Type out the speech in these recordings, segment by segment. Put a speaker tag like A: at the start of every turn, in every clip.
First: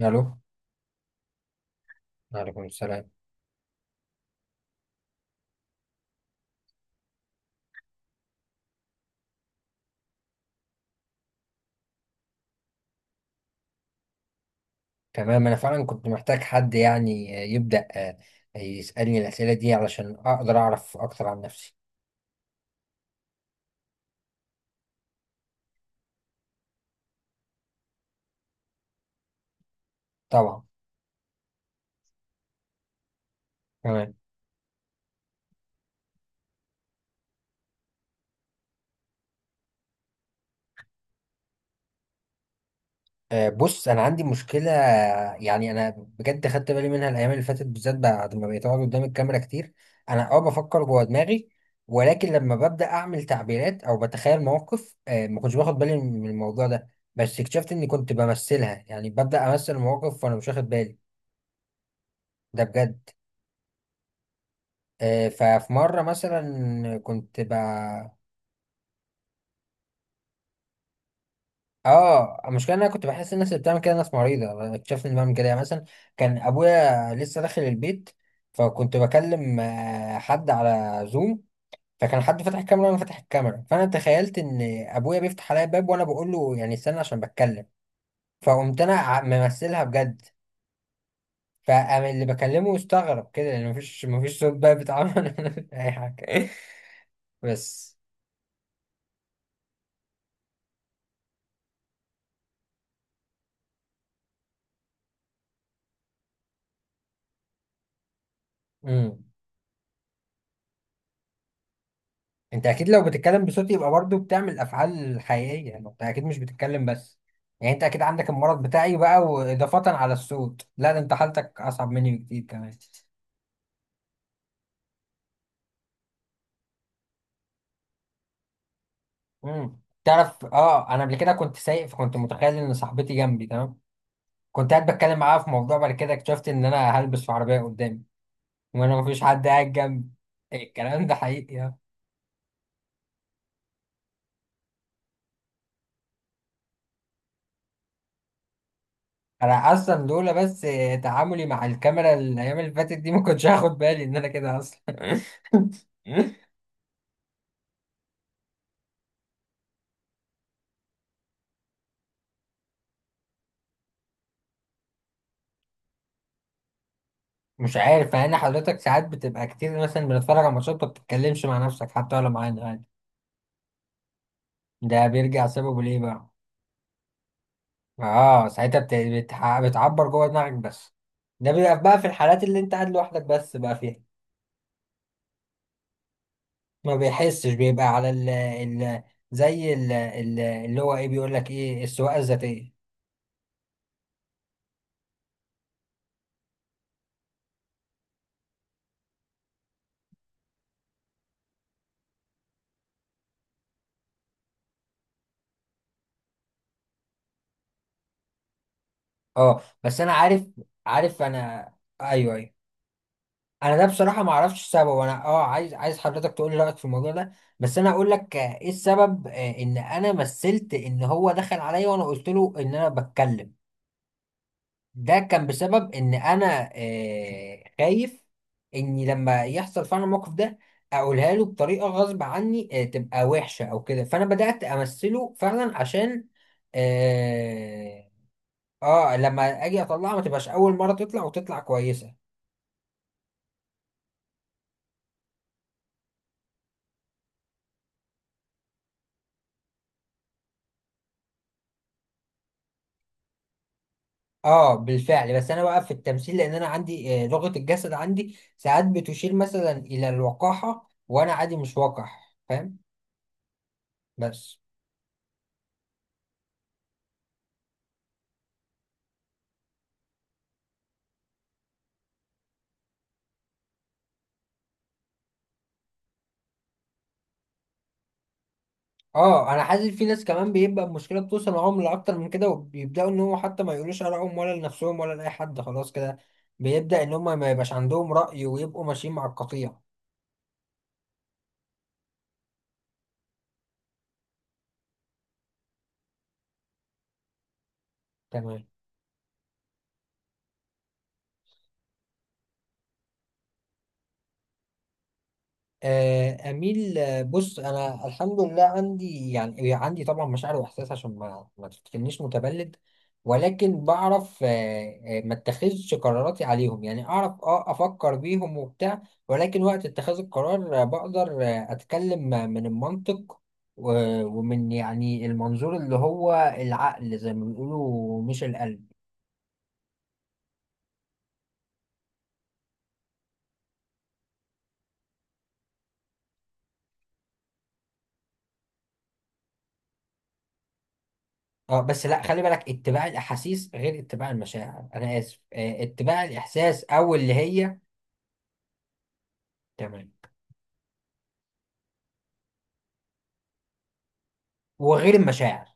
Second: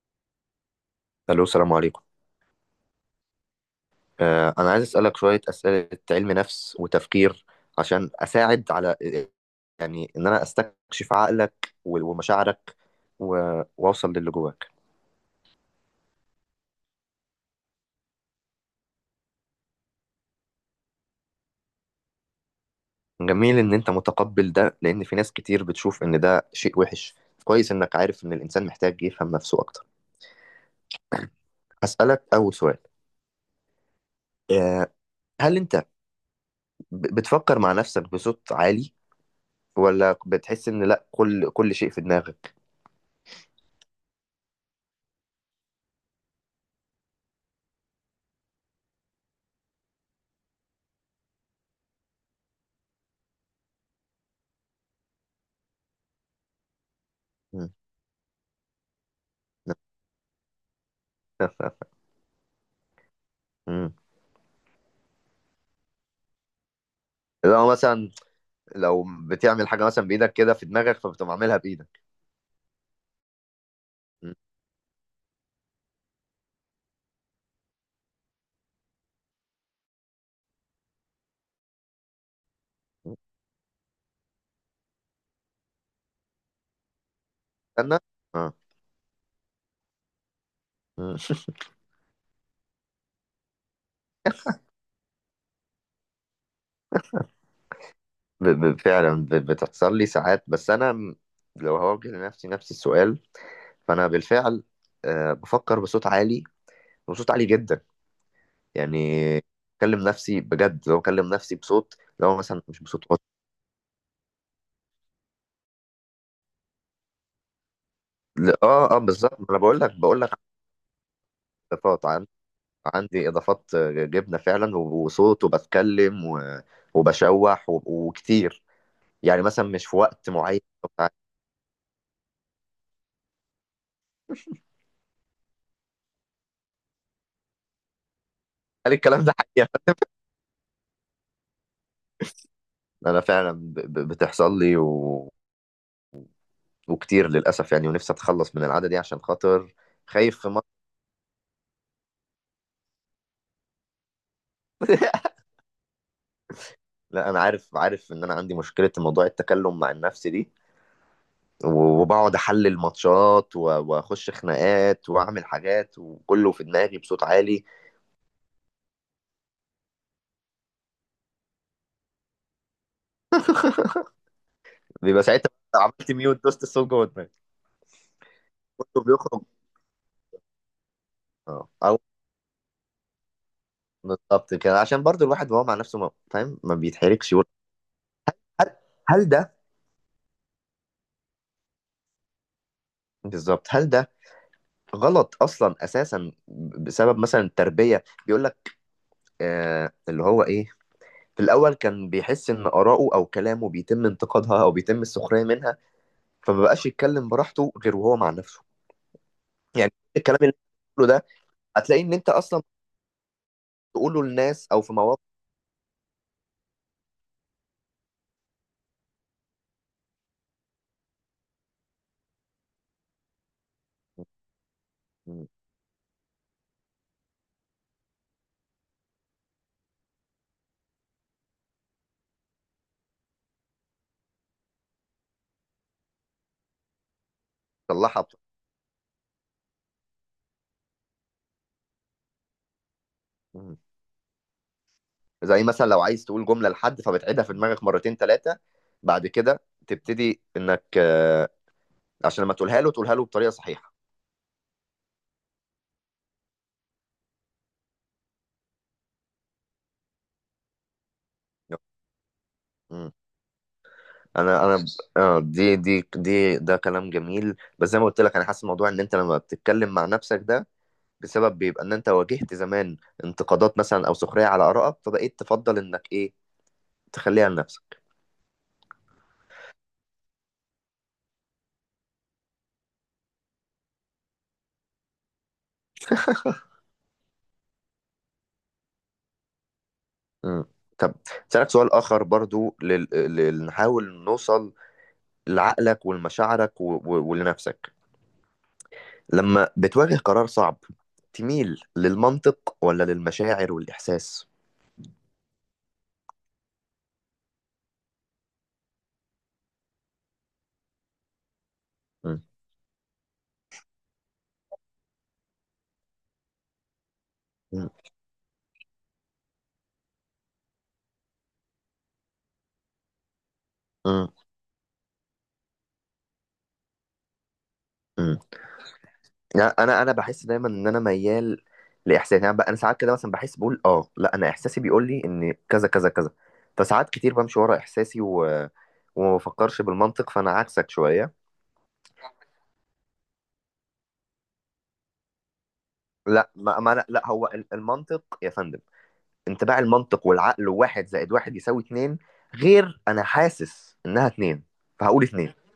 A: الو.
B: الو، السلام عليكم.
A: وعليكم السلام.
B: انا عايز اسالك شويه اسئله علم نفس وتفكير، عشان اساعد على، يعني ان انا استكشف عقلك و- ومشاعرك، و- واوصل للي جواك.
A: تمام، انا فعلا كنت محتاج حد يعني، يبدا يسالني الاسئله دي علشان اقدر اعرف اكتر عن نفسي.
B: جميل ان انت متقبل ده، لان في ناس كتير بتشوف ان ده شيء وحش. كويس انك عارف ان الانسان محتاج يفهم نفسه اكتر.
A: طبعا.
B: هسالك اول سؤال.
A: تمام.
B: آه، هل انت بتفكر مع نفسك بصوت عالي، ولا بتحس ان لا كل شيء في دماغك؟
A: بص انا عندي مشكله، يعني انا بجد خدت بالي منها الايام اللي فاتت، بالذات بعد ما بقيت اقعد قدام الكاميرا كتير. انا بفكر جوه دماغي، ولكن لما ببدا اعمل تعبيرات او بتخيل مواقف، ما كنتش باخد بالي من الموضوع ده. بس
B: مم.
A: اكتشفت اني كنت بمثلها، يعني ببدا امثل مواقف وانا مش واخد بالي. ده بجد.
B: مم.
A: ففي مرة مثلا كنت ب
B: لو مثلا، لو بتعمل حاجة مثلا بإيدك كده في دماغك، فبتقوم عاملها بإيدك.
A: اه المشكلة ان انا كنت بحس الناس اللي بتعمل كده ناس
B: م.
A: مريضة. اكتشفت اني بعمل كده، يعني مثلا كان ابويا لسه داخل البيت، فكنت بكلم حد على زوم. فكان حد فاتح الكاميرا وانا فاتح الكاميرا، فانا تخيلت ان ابويا بيفتح عليا الباب وانا بقول له يعني استنى عشان بتكلم.
B: استنى، اه.
A: فقمت انا ممثلها بجد.
B: م.
A: فقام اللي بكلمه استغرب كده لان مفيش صوت بقى بيتعمل. اي حاجة بس.
B: فعلا بتحصل لي ساعات، بس أنا لو هوجه لنفسي نفس السؤال، فأنا بالفعل بفكر بصوت عالي، وصوت عالي جدا. يعني
A: مم.
B: بكلم نفسي بجد، لو بكلم نفسي بصوت، لو مثلا
A: انت
B: مش
A: اكيد
B: بصوت
A: لو
B: واطي.
A: بتتكلم بصوت يبقى برضو بتعمل افعال حقيقيه، يعني انت اكيد مش بتتكلم بس، يعني انت اكيد عندك
B: لا،
A: المرض
B: اه
A: بتاعي
B: اه،
A: بقى
B: بالظبط. ما انا بقول
A: واضافه
B: لك
A: على
B: بقول لك
A: الصوت، لا ده انت حالتك اصعب
B: اضافات
A: مني بكتير كمان.
B: عندي اضافات جبنه فعلا، و- وصوت، وبتكلم، وبشوح، و- وكتير، يعني مثلا مش في وقت
A: تعرف،
B: معين
A: اه انا
B: وبتاع.
A: قبل كده كنت سايق، فكنت متخيل ان صاحبتي جنبي تمام. كنت قاعد بتكلم معاها في موضوع، بعد كده اكتشفت ان انا هلبس في عربيه قدامي،
B: هل
A: وانا مفيش
B: الكلام ده
A: حد
B: حقيقة؟
A: قاعد جنبي. إيه، الكلام ده حقيقي، اه.
B: انا فعلا بتحصل لي، وكتير للاسف، يعني ونفسي اتخلص من العادة دي عشان
A: انا
B: خاطر،
A: اصلا لولا
B: خايف في
A: بس
B: مرة.
A: تعاملي مع الكاميرا الايام اللي فاتت دي ما كنتش هاخد بالي ان انا كده اصلا.
B: لا، انا عارف ان انا عندي مشكلة موضوع التكلم مع النفس دي، و- وبقعد احلل ماتشات، واخش خناقات واعمل حاجات، وكله في دماغي بصوت عالي.
A: مش عارف، مع ان حضرتك ساعات بتبقى كتير مثلا بنتفرج على ماتشات ما بتتكلمش مع نفسك حتى ولا معانا عادي، ده
B: بيبقى
A: بيرجع
B: ساعتها
A: سببه ليه
B: عملت
A: بقى؟
B: ميوت دوست الصوت جوه دماغي،
A: اه، ساعتها
B: كله بيخرج.
A: بتعبر جوه دماغك بس. ده
B: اه،
A: بيبقى
B: او
A: بقى في الحالات اللي انت قاعد لوحدك بس بقى فيها.
B: بالظبط كده، عشان برضو الواحد وهو مع نفسه ما... فاهم، ما
A: ما
B: بيتحركش.
A: بيحسش بيبقى على
B: هل هل ده،
A: زي اللي هو ايه بيقول لك ايه السواقه الذاتيه.
B: بالظبط، هل ده غلط اصلا اساسا، بسبب مثلا التربيه؟ بيقول لك، اللي هو ايه، في الاول كان بيحس ان اراءه او كلامه بيتم انتقادها او بيتم السخريه منها، فما بقاش يتكلم براحته غير وهو مع نفسه.
A: اه،
B: يعني
A: بس انا
B: الكلام
A: عارف
B: اللي أنت بتقوله
A: عارف
B: ده،
A: انا.
B: هتلاقي ان انت
A: ايوه ايوه،
B: اصلا
A: انا ده بصراحه
B: بتقوله
A: ما اعرفش
B: للناس او في
A: السبب.
B: مواقف.
A: انا عايز حضرتك تقول لي رايك في الموضوع ده. بس انا اقول لك، ايه السبب، ان انا مثلت ان هو دخل عليا وانا قلت له ان انا بتكلم. ده كان
B: مم.
A: بسبب ان انا خايف اني لما يحصل فعلا الموقف ده اقولها له بطريقه غصب عني، تبقى وحشه او كده، فانا بدات امثله فعلا عشان اه
B: تصلحها
A: لما اجي اطلعها ما تبقاش اول مره، تطلع وتطلع كويسه.
B: مم. زي مثلا لو عايز تقول جمله لحد، فبتعيدها في دماغك مرتين ثلاثه، بعد كده تبتدي انك عشان لما تقولها له، تقولها له بطريقه صحيحه.
A: اه بالفعل. بس انا بقى في التمثيل لان انا عندي لغة الجسد عندي ساعات بتشير مثلا الى الوقاحة وانا عادي مش وقح، فاهم. بس
B: انا اه، دي دي دي ده كلام جميل، بس زي ما قلت لك انا حاسس الموضوع، ان انت لما بتتكلم مع نفسك ده، بسبب بيبقى ان انت واجهت زمان انتقادات مثلا او سخريه على ارائك، فبقيت تفضل انك ايه، تخليها لنفسك.
A: اه انا حاسس في ناس كمان بيبقى المشكلة بتوصل معاهم لاكتر من كده، وبيبداوا ان هو حتى ما يقولوش ارائهم ولا لنفسهم ولا لاي حد خلاص كده. بيبدا ان هم ما يبقاش عندهم رأي ويبقوا ماشيين مع القطيع.
B: امم. طب، اسالك سؤال اخر برضو، نحاول نوصل لعقلك ولمشاعرك، ولنفسك.
A: تمام.
B: لما بتواجه قرار صعب، تميل للمنطق ولا للمشاعر والاحساس؟
A: أميل. بص أنا الحمد لله عندي يعني، عندي طبعا مشاعر وإحساس عشان ما تفتكرنيش
B: امم.
A: متبلد. ولكن بعرف ما اتخذش قراراتي عليهم، يعني أعرف
B: امم.
A: أفكر بيهم وبتاع. ولكن وقت اتخاذ القرار، بقدر، أتكلم، من المنطق
B: إمم.
A: ومن يعني المنظور اللي هو العقل زي ما بيقولوا،
B: إمم.
A: مش القلب.
B: يعني انا بحس دايما ان انا ميال لاحساسي. يعني انا ساعات كده مثلا بحس، بقول اه لا، انا احساسي بيقول لي ان كذا كذا كذا، فساعات كتير بمشي ورا احساسي، وما بفكرش بالمنطق، فانا عكسك شويه.
A: اه بس لا، خلي بالك، اتباع الأحاسيس غير اتباع المشاعر، أنا آسف، اتباع
B: لا، ما,
A: الإحساس
B: ما أنا،
A: أو
B: لا،
A: اللي
B: هو
A: هي
B: المنطق يا فندم. انطباع
A: تمام،
B: المنطق والعقل، واحد زائد واحد يساوي اتنين، غير انا حاسس انها اتنين،
A: وغير
B: فهقول اتنين.
A: المشاعر.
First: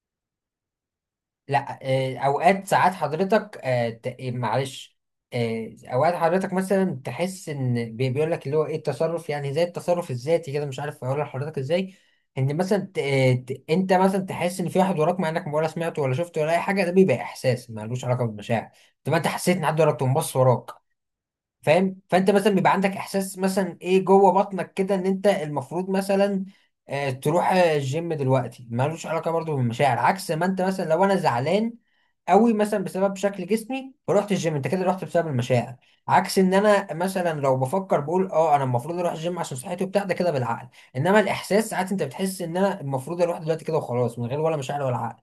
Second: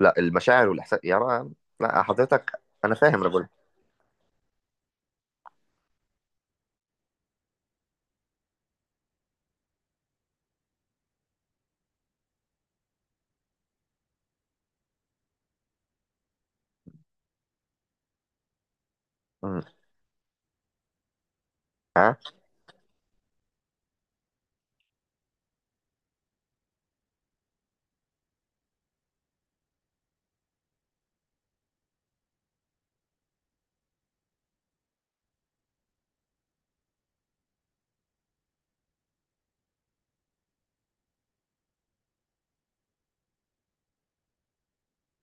B: لا، المشاعر والاحساس يا رأى.
A: لا
B: لا حضرتك،
A: اوقات، ساعات
B: انا فاهم، انا بقول.
A: حضرتك إيه، معلش. اوقات حضرتك مثلا تحس ان بيقول لك اللي هو ايه التصرف، يعني زي التصرف الذاتي كده، مش عارف اقول لحضرتك ازاي. ان مثلا انت مثلا تحس ان في واحد وراك مع انك ولا سمعته ولا شفته ولا اي حاجه، ده بيبقى احساس ملوش علاقه بالمشاعر. طب ما انت حسيت ان حد وراك تقوم بص وراك، فاهم.
B: ها،
A: فانت مثلا بيبقى عندك احساس مثلا ايه جوه بطنك كده ان انت المفروض مثلا تروح الجيم دلوقتي، ملوش علاقه برضو بالمشاعر. عكس ما انت مثلا لو انا زعلان قوي مثلا بسبب شكل جسمي فروحت الجيم، انت كده رحت بسبب المشاعر. عكس ان انا مثلا لو بفكر بقول اه انا المفروض اروح الجيم عشان صحتي وبتاع، ده كده بالعقل. انما الاحساس ساعات انت بتحس ان انا المفروض اروح دلوقتي كده وخلاص، من غير ولا مشاعر ولا عقل.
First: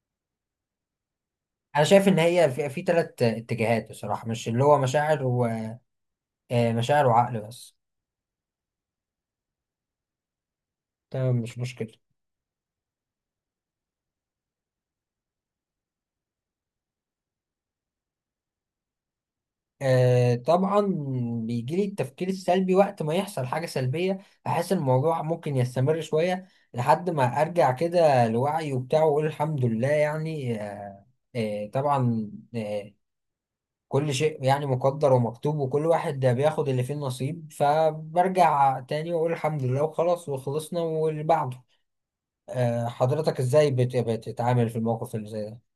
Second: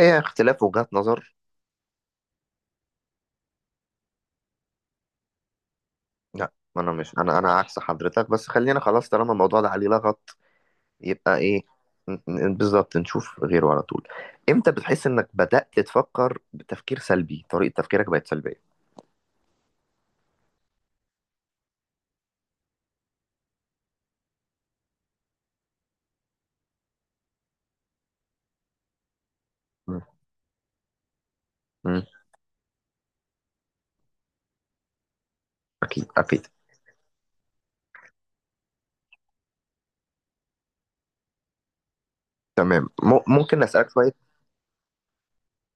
B: ايه، اختلاف وجهات نظر.
A: انا شايف ان هي في ثلاث اتجاهات بصراحه، مش اللي هو مشاعر
B: لا، ما انا
A: ومشاعر
B: مش، انا
A: وعقل
B: انا
A: بس.
B: عكس حضرتك، بس خلينا خلاص طالما الموضوع ده عليه لغط،
A: تمام،
B: يبقى
A: مش
B: ايه،
A: مشكلة.
B: بالظبط نشوف غيره على طول. امتى بتحس انك بدأت تفكر بتفكير سلبي، طريقة تفكيرك بقت سلبية؟
A: آه طبعا بيجي لي التفكير السلبي وقت ما يحصل حاجة سلبية، أحس الموضوع ممكن يستمر شوية لحد ما أرجع كده لوعي وبتاع وأقول الحمد لله.
B: مم.
A: يعني
B: مم.
A: طبعا كل شيء يعني مقدر ومكتوب، وكل
B: اكيد
A: واحد ده
B: اكيد.
A: بياخد اللي فيه النصيب، فبرجع تاني وأقول الحمد لله وخلاص وخلصنا واللي بعده.
B: تمام،
A: حضرتك
B: ممكن
A: إزاي
B: اسألك شوية.
A: بتتعامل في الموقف اللي زي ده؟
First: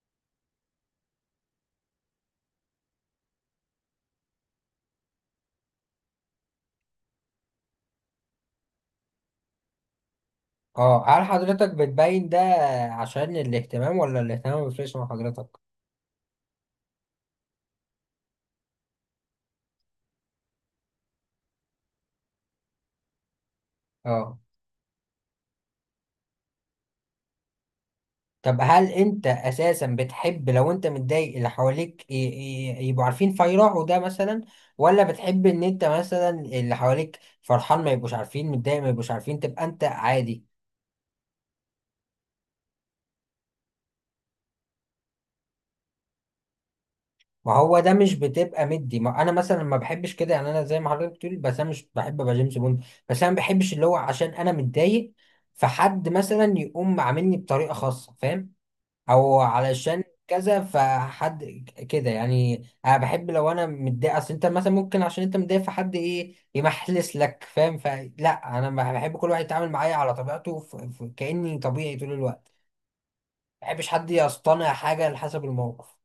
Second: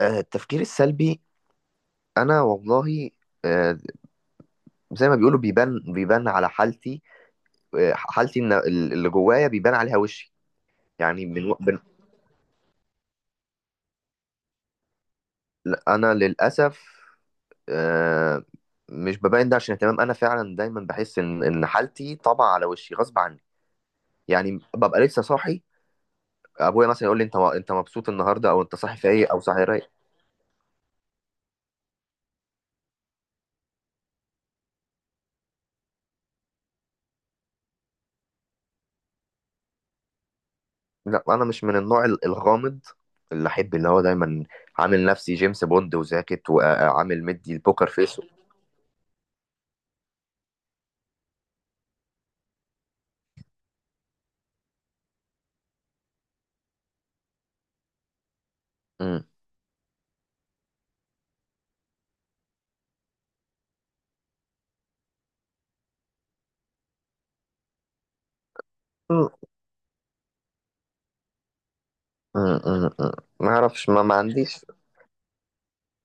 B: التفكير السلبي، انا والله، آه، زي ما بيقولوا بيبان على حالتي. حالتي إن اللي جوايا بيبان عليها وشي.
A: اه، هل
B: يعني من,
A: حضرتك
B: من
A: بتبين ده عشان الاهتمام، ولا الاهتمام ما بيفرقش مع حضرتك؟
B: انا للأسف آه، مش ببين ده عشان اهتمام، انا فعلا دايما بحس ان حالتي طبع على وشي غصب عني.
A: اه،
B: يعني ببقى لسه صاحي، ابويا مثلا يقول لي انت مبسوط النهارده،
A: طب
B: او انت
A: هل
B: صاحي
A: انت
B: فايق، او صاحي
A: اساسا
B: رايق.
A: بتحب لو انت متضايق اللي حواليك يبقوا عارفين فيروحوا ده مثلا، ولا بتحب ان انت مثلا اللي حواليك فرحان ما يبقوش عارفين، متضايق ما يبقوش عارفين، تبقى انت عادي؟
B: لا، انا مش من النوع الغامض، اللي احب، اللي هو دايما عامل نفسي جيمس بوند وزاكت، وعامل مدي
A: ما هو
B: البوكر
A: ده مش
B: فيس
A: بتبقى مدي، ما انا مثلا ما بحبش كده، يعني انا زي ما حضرتك بتقول، بس انا مش بحب ابقى جيمس بوند. بس انا ما بحبش اللي هو عشان انا متضايق فحد مثلا يقوم عاملني بطريقة خاصة، فاهم،
B: م-
A: او علشان كذا فحد كده. يعني انا بحب لو انا متضايق، اصل انت مثلا ممكن عشان انت متضايق فحد ايه يمحلس لك، فاهم، فلا انا بحب كل
B: م-
A: واحد يتعامل معايا على طبيعته كاني طبيعي طول
B: م-
A: الوقت.
B: م- ما
A: ما بحبش
B: اعرفش، ما,
A: حد
B: ما عنديش،
A: يصطنع حاجه على حسب الموقف.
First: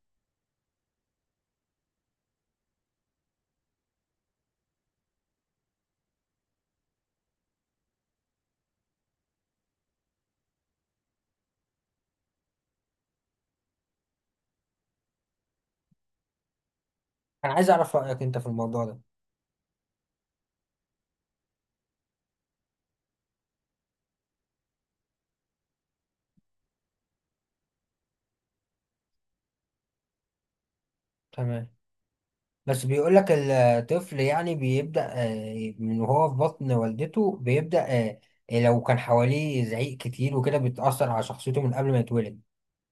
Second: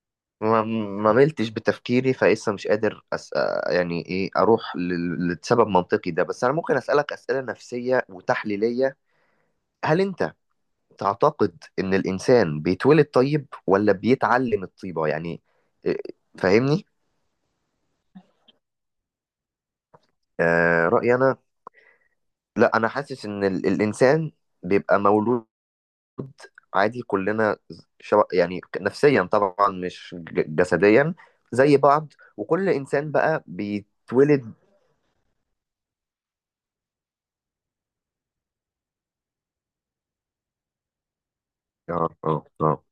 B: ما ما ملتش بتفكيري، فلسه مش قادر يعني ايه اروح لسبب منطقي ده. بس انا ممكن اسالك اسئله نفسيه وتحليليه. هل انت تعتقد ان الانسان بيتولد طيب، ولا بيتعلم الطيبه؟ يعني إيه، فاهمني؟
A: انا عايز اعرف رايك انت في الموضوع ده.
B: رايي انا، لا، انا حاسس ان الانسان بيبقى مولود عادي، كلنا يعني نفسيا طبعا، مش جسديا،
A: تمام،
B: زي بعض. وكل
A: بس
B: انسان
A: بيقول لك
B: بقى
A: الطفل
B: بيتولد،
A: يعني بيبدا من وهو في بطن والدته بيبدا، آه، لو كان حواليه زعيق كتير وكده بتاثر على شخصيته من قبل ما
B: اه
A: يتولد.
B: اه اه،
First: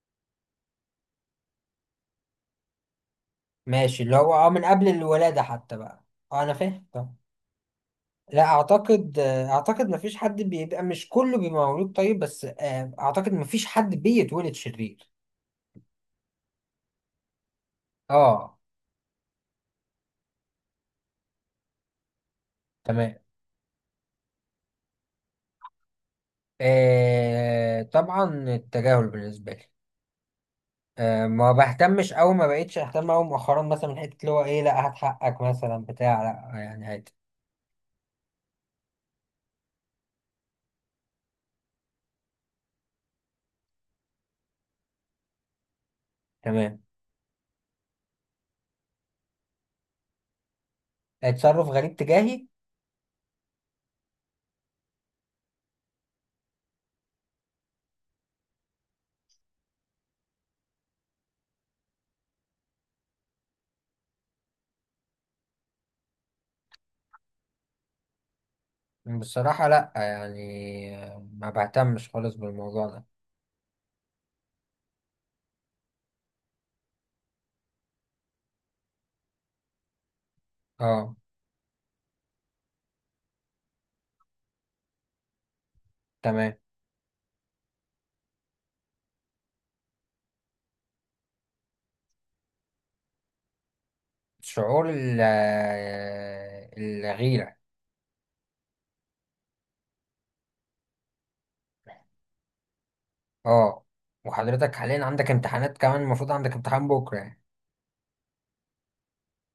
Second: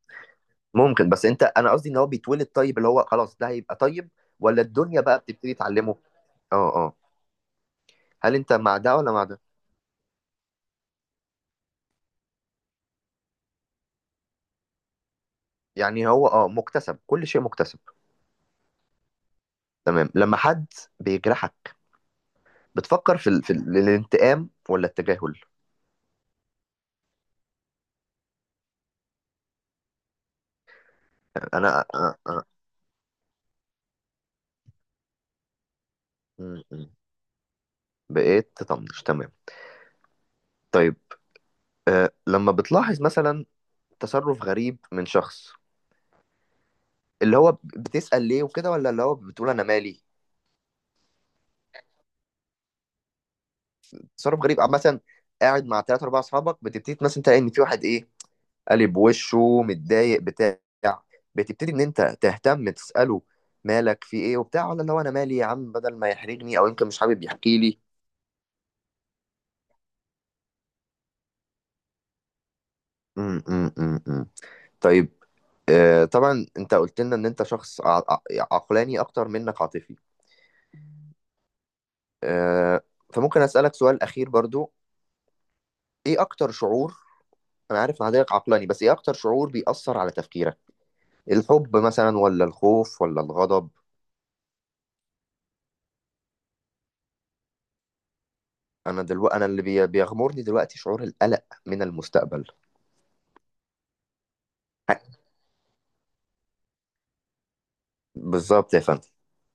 B: ممكن، بس انت، انا قصدي ان هو بيتولد طيب، اللي هو خلاص ده هيبقى
A: ماشي،
B: طيب،
A: اللي هو
B: ولا
A: من قبل
B: الدنيا بقى
A: الولادة
B: بتبتدي
A: حتى
B: تعلمه.
A: بقى. اه انا
B: اه
A: فاهم،
B: اه.
A: طب.
B: هل
A: لا،
B: انت مع ده ولا
A: اعتقد
B: مع ده؟
A: اعتقد مفيش حد بيبقى، مش كله بيبقى مولود طيب، بس اعتقد مفيش حد بيتولد شرير.
B: يعني هو مكتسب، كل شيء مكتسب.
A: اه.
B: تمام. لما حد بيجرحك،
A: تمام.
B: بتفكر في الانتقام ولا التجاهل؟
A: آه طبعا التجاهل بالنسبة لي آه ما
B: انا أنا-
A: بهتمش او
B: أنا-
A: ما بقتش اهتم او مؤخرا، مثلا من حتة اللي هو ايه لا هات حقك مثلا بتاع، لا يعني
B: م.
A: عادي.
B: بقيت تطنش، تمام. طيب، لما بتلاحظ مثلا تصرف غريب من شخص،
A: تمام.
B: اللي هو بتسأل ليه وكده، ولا اللي هو بتقول انا مالي؟
A: تصرف غريب تجاهي؟
B: تصرف غريب مثلا، قاعد مع ثلاثة أربعة أصحابك، بتبتدي مثلا تلاقي إن في واحد، إيه، قالب وشه متضايق بتاع بتبتدي ان انت تهتم تساله مالك، في ايه وبتاع، ولا اللي هو انا مالي يا عم، بدل ما يحرجني، او يمكن مش حابب يحكي لي.
A: بصراحة لا، يعني ما بهتمش خالص بالموضوع ده.
B: م. طيب، طبعا انت قلت لنا ان انت شخص عقلاني اكتر منك عاطفي.
A: اه.
B: آه فممكن اسالك سؤال اخير برضو، ايه اكتر
A: تمام.
B: شعور. انا عارف ان حضرتك عقلاني، بس ايه اكتر شعور بيأثر على تفكيرك؟ الحب مثلا، ولا الخوف، ولا الغضب؟
A: شعور الغيرة.
B: انا اللي بيغمرني دلوقتي شعور القلق من المستقبل.
A: اه. وحضرتك حاليا عندك امتحانات كمان، المفروض عندك امتحان بكرة يعني،
B: بالظبط يا فندم.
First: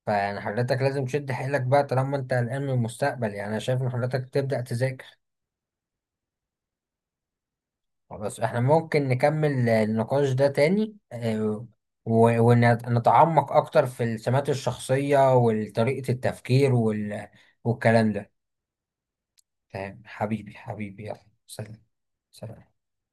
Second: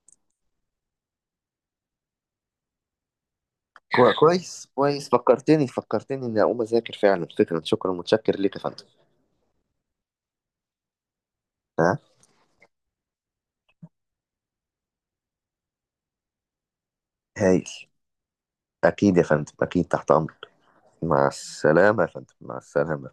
A: فيعني حضرتك لازم تشد حيلك بقى، طالما انت قلقان من المستقبل يعني، انا شايف ان حضرتك تبدأ
B: كويس كويس،
A: تذاكر.
B: فكرتني فكرتني اني اقوم اذاكر فعلا، فكرا، شكرا، متشكر
A: خلاص،
B: ليك
A: احنا
B: يا فندم.
A: ممكن نكمل النقاش ده تاني،
B: ها،
A: ونتعمق اكتر في السمات الشخصية وطريقة التفكير
B: هايل.
A: والكلام ده.
B: اكيد يا فندم، اكيد
A: تمام،
B: تحت امرك.
A: حبيبي حبيبي، يلا
B: مع
A: سلام.
B: السلامه يا فندم، مع
A: سلام.
B: السلامه.